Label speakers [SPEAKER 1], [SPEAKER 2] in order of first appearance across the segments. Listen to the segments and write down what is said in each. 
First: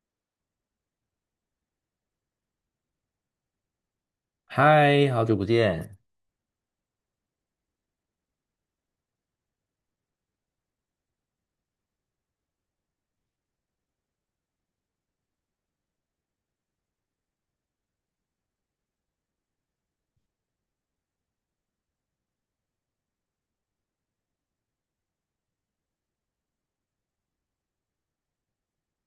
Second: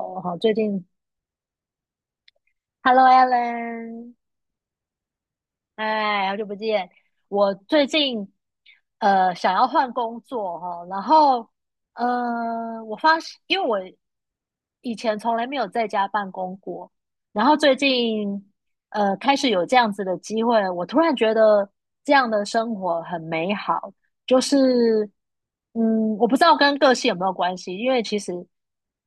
[SPEAKER 1] 我好，最近，Hello Alan，
[SPEAKER 2] 嗨，好久不见。
[SPEAKER 1] 哎，好久不见。我最近想要换工作哈、然后我发现，因为我以前从来没有在家办公过，然后最近开始有这样子的机会，我突然觉得这样的生活很美好。就是嗯，我不知道跟个性有没有关系，因为其实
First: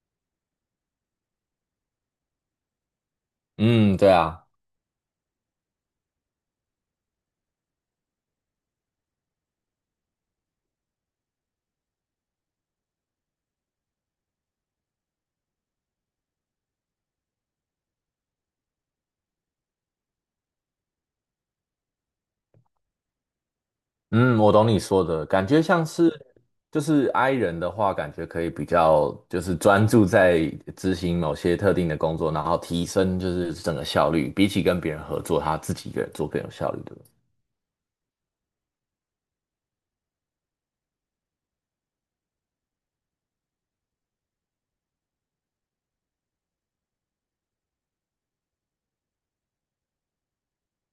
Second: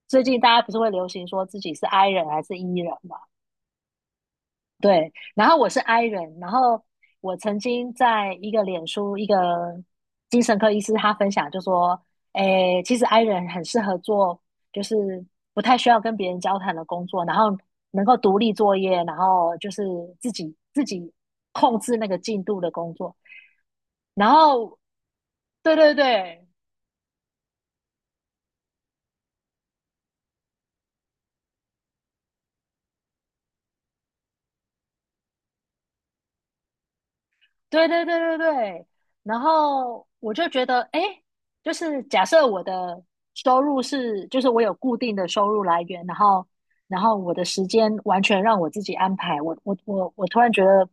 [SPEAKER 1] 最近大家不是会流行说自己是 I 人还是 E 人嘛。
[SPEAKER 2] 嗯，对啊，
[SPEAKER 1] 对，然后我是 I 人，然后我曾经在一个脸书，一个精神科医师他分享就说，诶，其实 I 人很适合做就是不太需要跟别人交谈的工作，然后能够独立作业，然后就是自己控制那个进度的工作。然
[SPEAKER 2] 嗯，我懂
[SPEAKER 1] 后，
[SPEAKER 2] 你说的，感觉
[SPEAKER 1] 对
[SPEAKER 2] 像
[SPEAKER 1] 对
[SPEAKER 2] 是
[SPEAKER 1] 对，
[SPEAKER 2] 就是 I 人的话，感觉可以比较就是专注在执行某些特定的工作，然后提升就是整个效率，比起跟别人合作，他自己一个人做更有效率的。
[SPEAKER 1] 对对对对对，然后我就觉得，哎，就是假设我的收入是，就是我有固定的收入来源，然后，然后我的时间完全让我自己安排，我突然觉得，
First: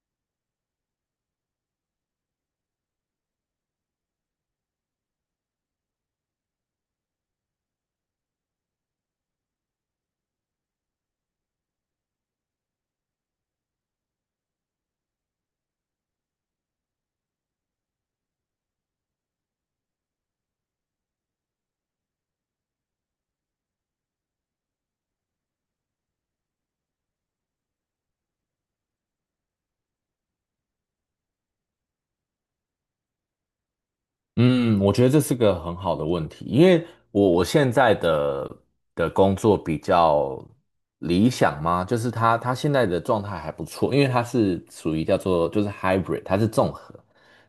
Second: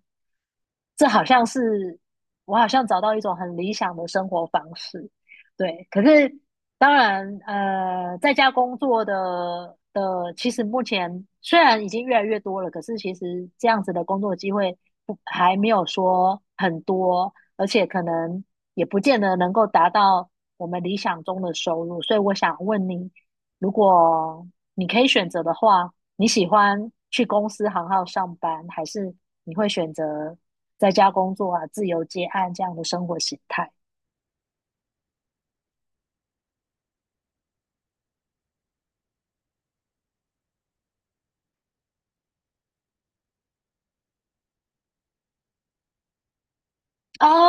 [SPEAKER 1] 这好像是我好像找到一种很理想的生活方式，对。可是当然，在家工作的，其实目前虽然已经越来越多了，可是其实这样子的工作机会不还没有说很多，而且可能也不见得能够达到我们理想中的收入。所以我想问你，如果你可以选择的话，你喜欢去公司行号上班，还是你会选择在家工作啊、自由接案这样的生活形态？
[SPEAKER 2] 嗯，我觉得这是个很好的问题，因为我现在的工作比较理想嘛，就是他现在的状态还不错，因为他是属于叫做就是 hybrid，他是综合，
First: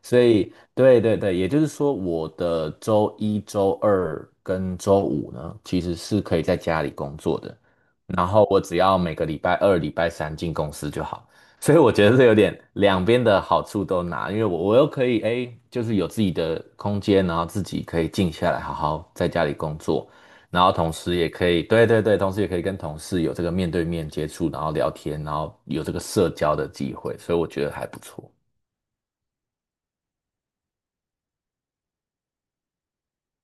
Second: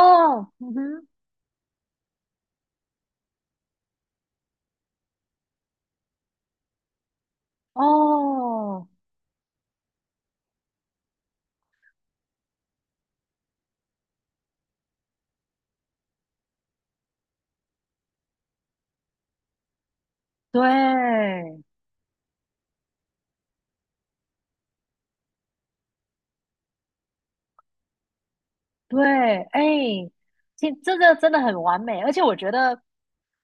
[SPEAKER 2] 所以
[SPEAKER 1] 嗯
[SPEAKER 2] 对
[SPEAKER 1] 哼。
[SPEAKER 2] 对对，也就是说我的周一周二跟周五呢，其实是可以在家里工作的，然后我只
[SPEAKER 1] 哦，
[SPEAKER 2] 要每个礼拜二、礼拜三进公司就好。所以我觉得是有点两边的好处都拿，因为我又可以哎，诶就是有自己的空间，然后自己可以静下来，好好在家里工作，然后同时也
[SPEAKER 1] 对
[SPEAKER 2] 可以，对对对，同时也可以跟同事有这个面对面接触，然后聊天，然后有这个社交的机会，所以我觉得还不错。
[SPEAKER 1] 对，哎，这个真的很完美，而且我觉得，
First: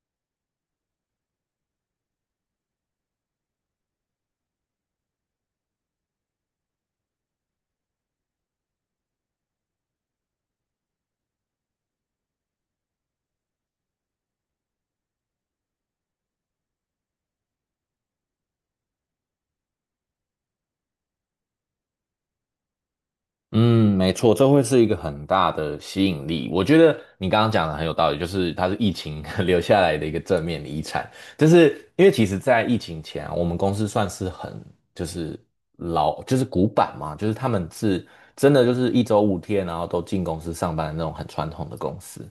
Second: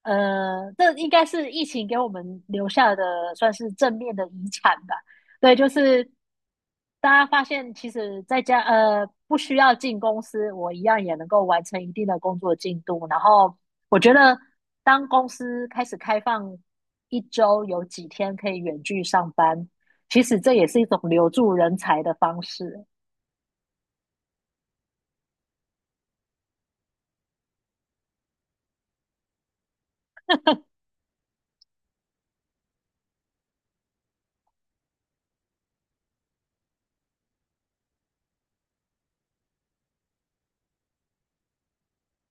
[SPEAKER 1] 这应该是疫情给我们留下的算是正面的遗产吧。对，就是大家发现，其实在家不需要进公司，我一样也能够完成一定的工作进度。然后我觉得，当公司开始开放一周有几天可以远距上班，其实这也是一种留住人才的方式。
[SPEAKER 2] 嗯，没错，这会是一个很大的吸引力。我觉得你刚刚讲的很有道理，就是它是疫情 留下来的一个正面的遗产。就是因为其实，在疫情前啊我们公司算是很就是老就是古板嘛，就是他们是真的就是一周5天，然后都进公司上班的那种很传统的公司。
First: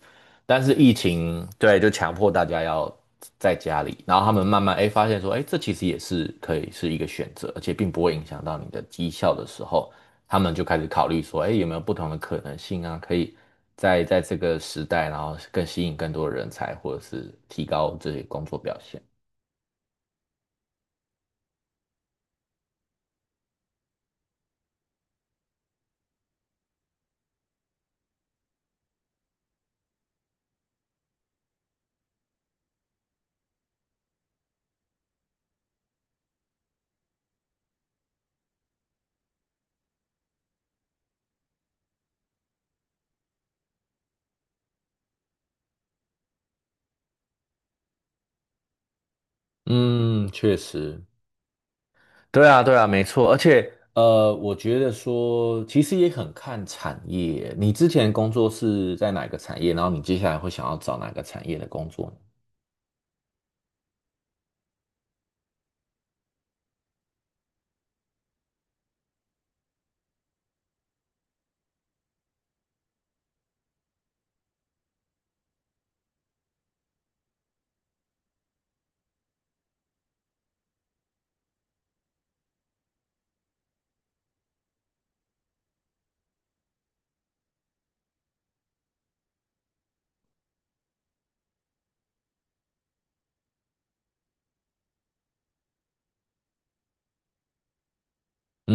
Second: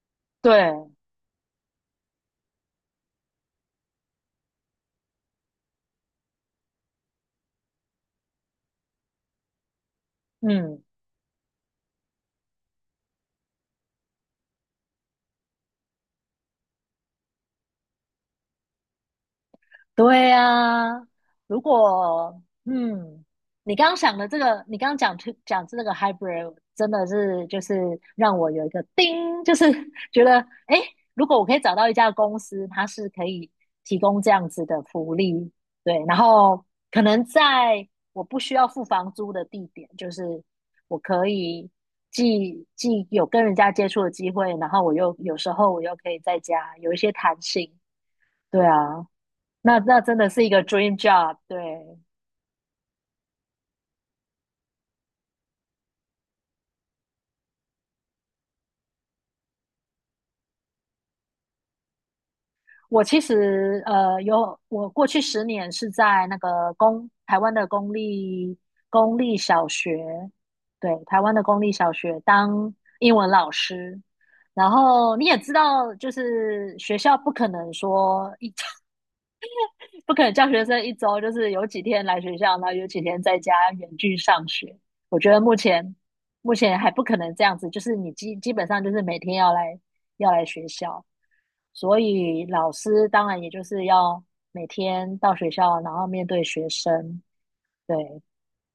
[SPEAKER 2] 但是
[SPEAKER 1] 对
[SPEAKER 2] 疫情对，就强迫大家要在家里，然后他们慢慢哎发现说，哎，这其实也是可以是一个选择，而且并不会影响到你的绩效的时候。他们就开
[SPEAKER 1] 嗯，
[SPEAKER 2] 始考虑说，哎，有没有不同的可能性啊？可以在这个时代，然后更吸引更多的人才，或者是提高这些工作表现。
[SPEAKER 1] 对呀、啊如果嗯，你刚刚想的这个，你刚刚讲这个 hybrid，真的是就是让我有一个叮，就是 觉得诶，如果我可以找到一家公司，它是可以提供这样子的福利，对，然后可能在我不需要付房租的地点，就是我可以既有跟人家接触的机会，然后有时候我又可以在家有一些弹性，对啊。那真的
[SPEAKER 2] 嗯，
[SPEAKER 1] 是一
[SPEAKER 2] 确
[SPEAKER 1] 个 dream
[SPEAKER 2] 实，
[SPEAKER 1] job。对，
[SPEAKER 2] 对啊，对啊，没错。而且，我觉得说，其实也很看产业。你之前工作是在哪个产业？然后你接下来会想要找哪个产业的工作呢？
[SPEAKER 1] 我其实有，我过去10年是在那个台湾的公立小学，对，台湾的公立小学当英文老师。然后你也知道，就是学校不可能说一 不可能教学生一周就是有几天来学校，然后有几天在家远距上学。我觉得目前还不可能这样子，就是你基本上就是每天要来学校，所以老师当然也就是要每天到学校，然后面对学生，对，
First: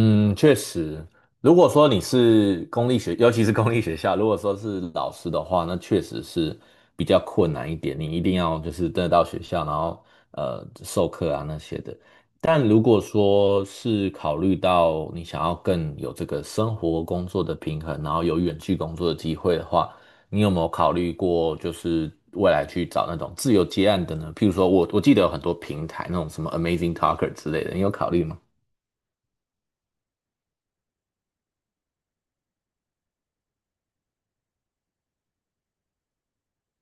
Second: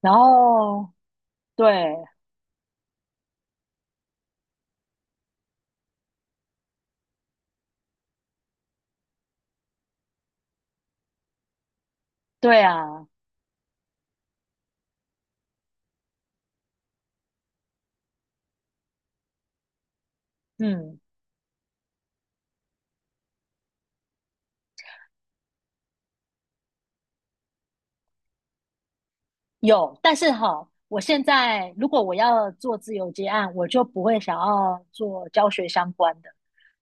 [SPEAKER 1] 然
[SPEAKER 2] 确
[SPEAKER 1] 后
[SPEAKER 2] 实，如果
[SPEAKER 1] 对
[SPEAKER 2] 说你是公立学，尤其是公立学校，如果说是老师的话，那确实是比较困难一点。你一定要就是真的到学校，然后授课啊那些的。
[SPEAKER 1] 对
[SPEAKER 2] 但如果
[SPEAKER 1] 啊，
[SPEAKER 2] 说是考虑到你想要更有这个生活工作的平衡，然后有远距工作的机会的话，你有没有考
[SPEAKER 1] 嗯。
[SPEAKER 2] 虑过就是未来去找那种自由接案的呢？譬如说我记得有很多平台，那种什么 Amazing Talker 之类的，你有考虑吗？
[SPEAKER 1] 有，但是哈，我现在如果我要做自由接案，我就不会想要做教学相关的，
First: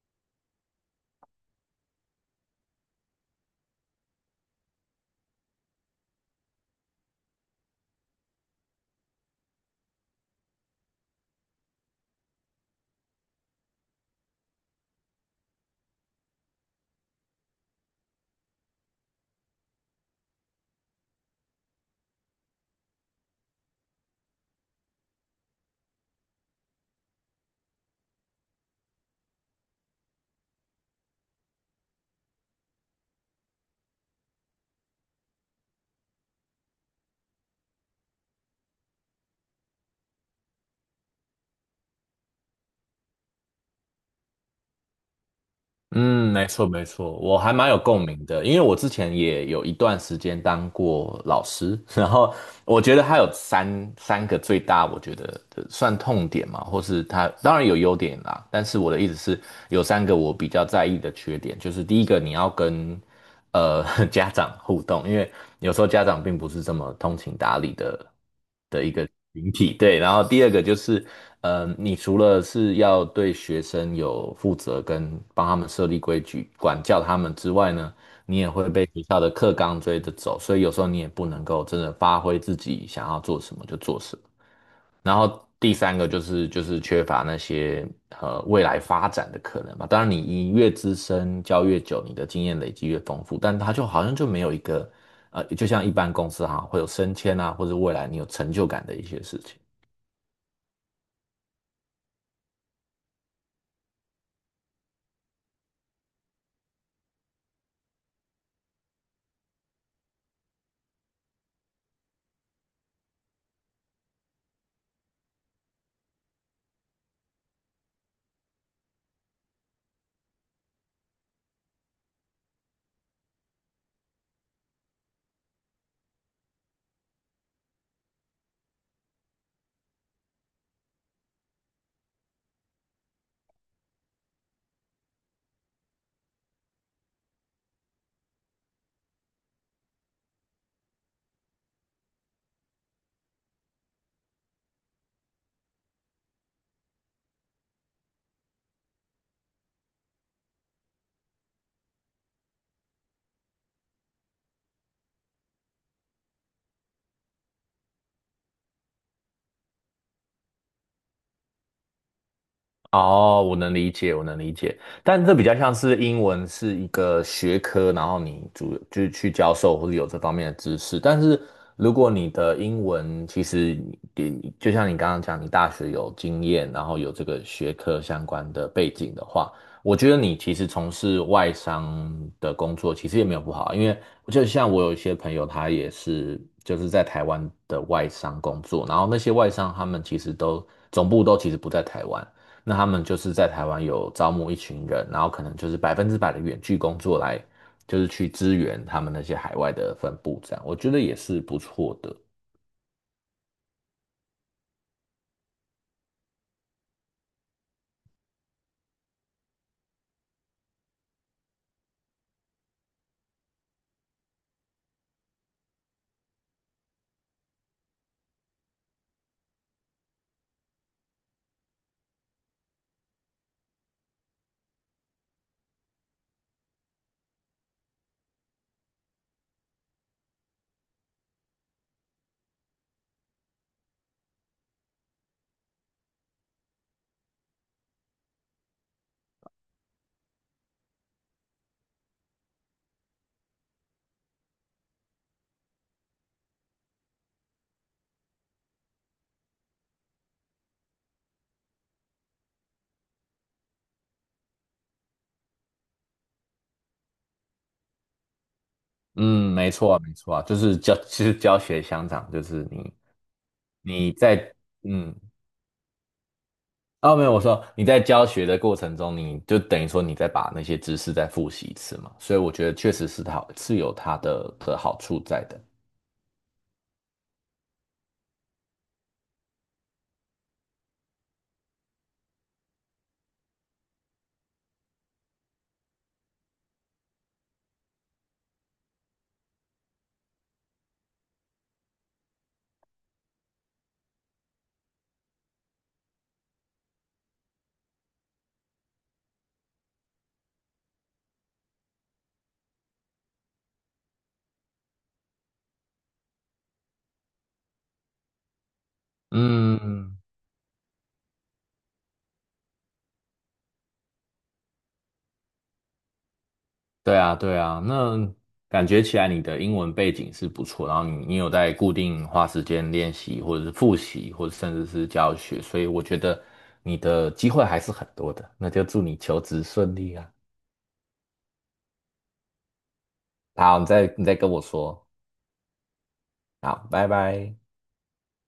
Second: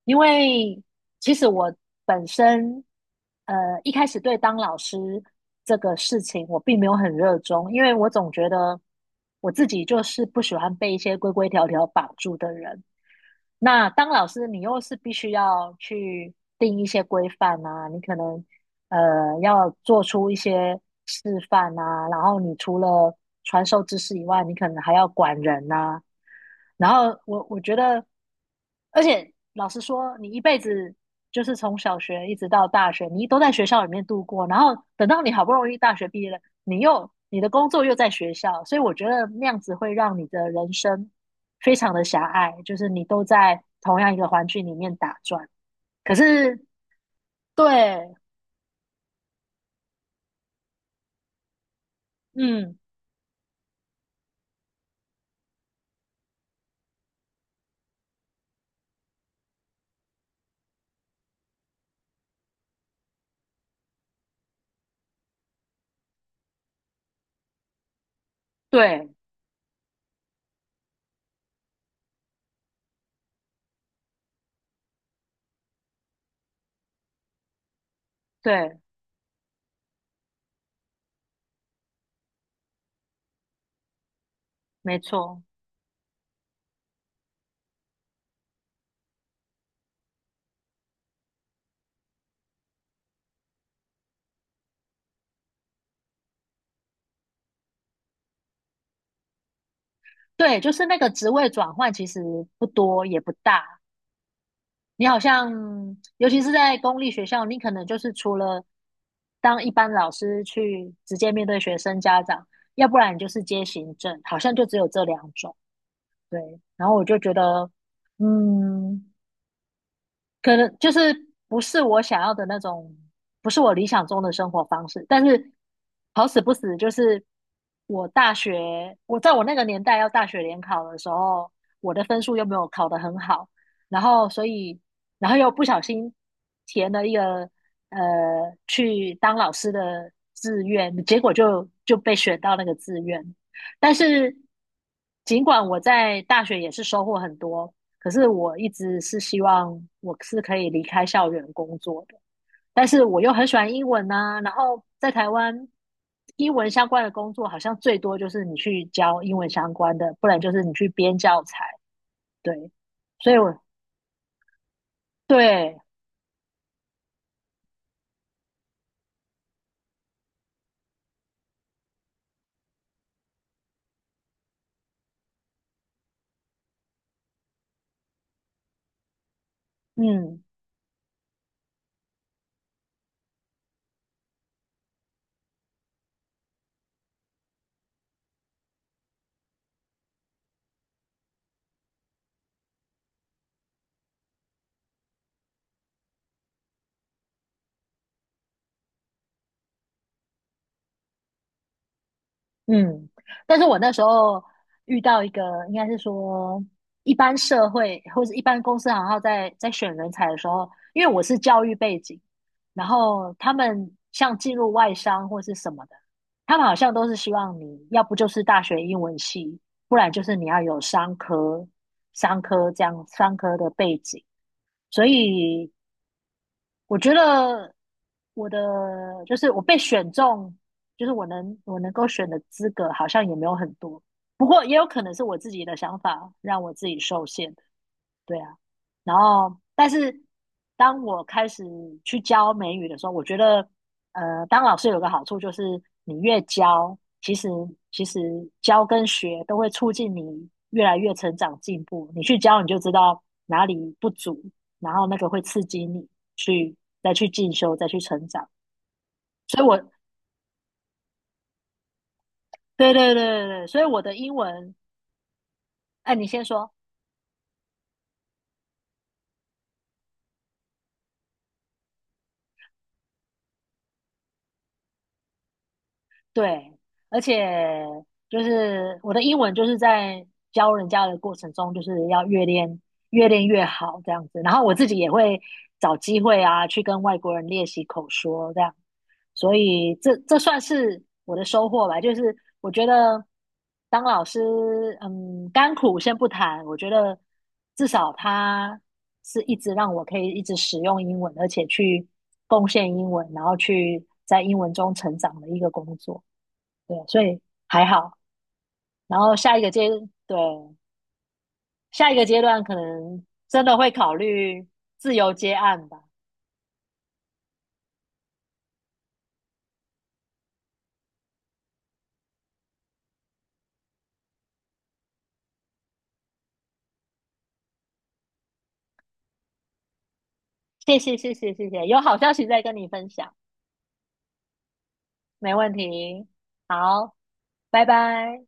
[SPEAKER 1] 因为其实我本身一开始对当老师这个事情我并没有很热衷，因为我总觉得我自己就是不喜欢被一些规规条条绑住的人，那当老师，你又是必须要去定一些规范啊，你可能要做出一些示范啊，然后你除了传授知识以外，你可能还要管人呐、然后我觉得，而且老实说，你一辈子就是从小学一直到大学，你都在学校里面度过，然后等到你好不容易大学毕业了，你的工作又在学校，所以我觉得那样子会让你的人生非常的狭隘，就是你都在同样一个环境里面打转。可
[SPEAKER 2] 嗯，没
[SPEAKER 1] 是，
[SPEAKER 2] 错没错，我还
[SPEAKER 1] 对，
[SPEAKER 2] 蛮有共鸣的，因为我之前也有一段时间当过老师，然后
[SPEAKER 1] 嗯，
[SPEAKER 2] 我觉得他有三个最大，我觉得的算痛点嘛，或是他当然有优点啦，但是我的意思是有三个我比较在意的缺点，就是第一个你要跟呃 家长互动，因为有时候家长并不是这么通情达理的一个
[SPEAKER 1] 对，
[SPEAKER 2] 群体，对。然后第二个就是，你除了是要对学生有负责跟帮他们设立规矩、管教他们之外呢，你也会
[SPEAKER 1] 对，
[SPEAKER 2] 被学校的课纲追着走，所以有时候你也不能够真的发挥自己想要做什么就做什么。
[SPEAKER 1] 没
[SPEAKER 2] 然
[SPEAKER 1] 错，
[SPEAKER 2] 后第三个就是缺乏那些未来发展的可能嘛。当然，你越资深教越久，你的经验累积越丰富，但他就好像就没有一个就像一般公司哈、会有升迁啊，或者未来你有成就感的一些事情。
[SPEAKER 1] 对，就是那个职位转换其实不多也不大。你好像，尤其是在公立学校，你可能就是除了当一般老师去直接面对学生家长，要不然你就是接行政，好像就只有这两种。对，然后我就觉得，嗯，可能就是不是我想要的那种，不是我理想中的生活方式。但是好死不死，就是我大学，我在我那个年代要大学联考的时候，我的分数又没有考得很好，然后所以，然后又不小心填了一个呃去当老师的志愿，结果就被选到那个志愿。但是尽管我在大学也是收获很多。可是我一直是希望我是可以离开校园工作的，但是我又很喜欢英文呐、然后在台湾，英文相关的工作好像最多就是你去教英文相关的，不然就是你去编教材。对，所以
[SPEAKER 2] 哦，我
[SPEAKER 1] 我
[SPEAKER 2] 能理解，我能理解，但这比较像
[SPEAKER 1] 对，
[SPEAKER 2] 是英文是一个学科，然后你主就是去教授或者有这方面的知识。但是如果你的英文其实你就像你刚刚讲，你大学有经验，然后有这个学科相关的背景的话，我觉得你
[SPEAKER 1] 嗯。
[SPEAKER 2] 其实从事外商的工作其实也没有不好啊，因为就像我有一些朋友，他也是就是在台湾的外商工作，然后那些外商他们其实都总部都其实不在台湾。那他们就是在台湾有招募一群人，然后可能就是100%的远距工作来，就是去支援他们那些海外的分部，这样我觉得也是不错的。
[SPEAKER 1] 嗯，但是我那时候遇到一个，应该是说一般社会或者一般公司行号在选人才的时候，因为我是教育背景，然后他们像进入外商或是什么的，他们好像都是希望你要不就是大学英文系，不然就是你要有商科、商科这样商科的背景，所以我觉得我的就是我被选中，就是我能够选的资格好像也没有很多，不过也有可能是我自己的想法让我自己受限。对啊，然后但是当我开始去教美语的时候，我觉得，当老师有个好处就是，你越教，其实教跟学都会促进你越来越成长进步。你去教，你就知道哪里不足，然后那个会刺激你去再去进修，再去成长。
[SPEAKER 2] 嗯，
[SPEAKER 1] 所以
[SPEAKER 2] 没
[SPEAKER 1] 我，
[SPEAKER 2] 错啊，没错啊，就是教，其实教学相长，就是
[SPEAKER 1] 对
[SPEAKER 2] 你
[SPEAKER 1] 对对对对，所以我
[SPEAKER 2] 你
[SPEAKER 1] 的英
[SPEAKER 2] 在
[SPEAKER 1] 文，
[SPEAKER 2] 嗯，
[SPEAKER 1] 哎，你先说。
[SPEAKER 2] 哦，没有，我说你在教学的过程中，你就等于说你再把那些知识再复习一次嘛，所以我觉得确实是好，是有它的好处在的。
[SPEAKER 1] 对，而且就是我的英文就是在教人家的过程中，就是要越练越好这样子。然后我自己也会找机会啊，去跟外国人练习口说这样。所以这算是我的收获吧。就是我觉得当老师，嗯，甘苦先不谈，我觉得至少他是一直让我可以一直使用英文，而且去贡献英文，然后去在英文中成长的一个工作。对，所以还好。然后下一个
[SPEAKER 2] 嗯，
[SPEAKER 1] 阶，
[SPEAKER 2] 嗯
[SPEAKER 1] 对，下一个阶段可能真的会考虑自由接案吧。
[SPEAKER 2] 对啊，对啊，那感觉起来你的英文背景是不错，然后你有在固定花时间练习，或者是复习，或者甚至是教学，所以我觉得你的机会还是很多的。那就祝你求职顺利啊！
[SPEAKER 1] 谢谢，谢谢，谢谢，有好消息再跟你分享，
[SPEAKER 2] 好，你再跟我说，
[SPEAKER 1] 没问题。
[SPEAKER 2] 好，拜
[SPEAKER 1] 好，
[SPEAKER 2] 拜。
[SPEAKER 1] 拜拜。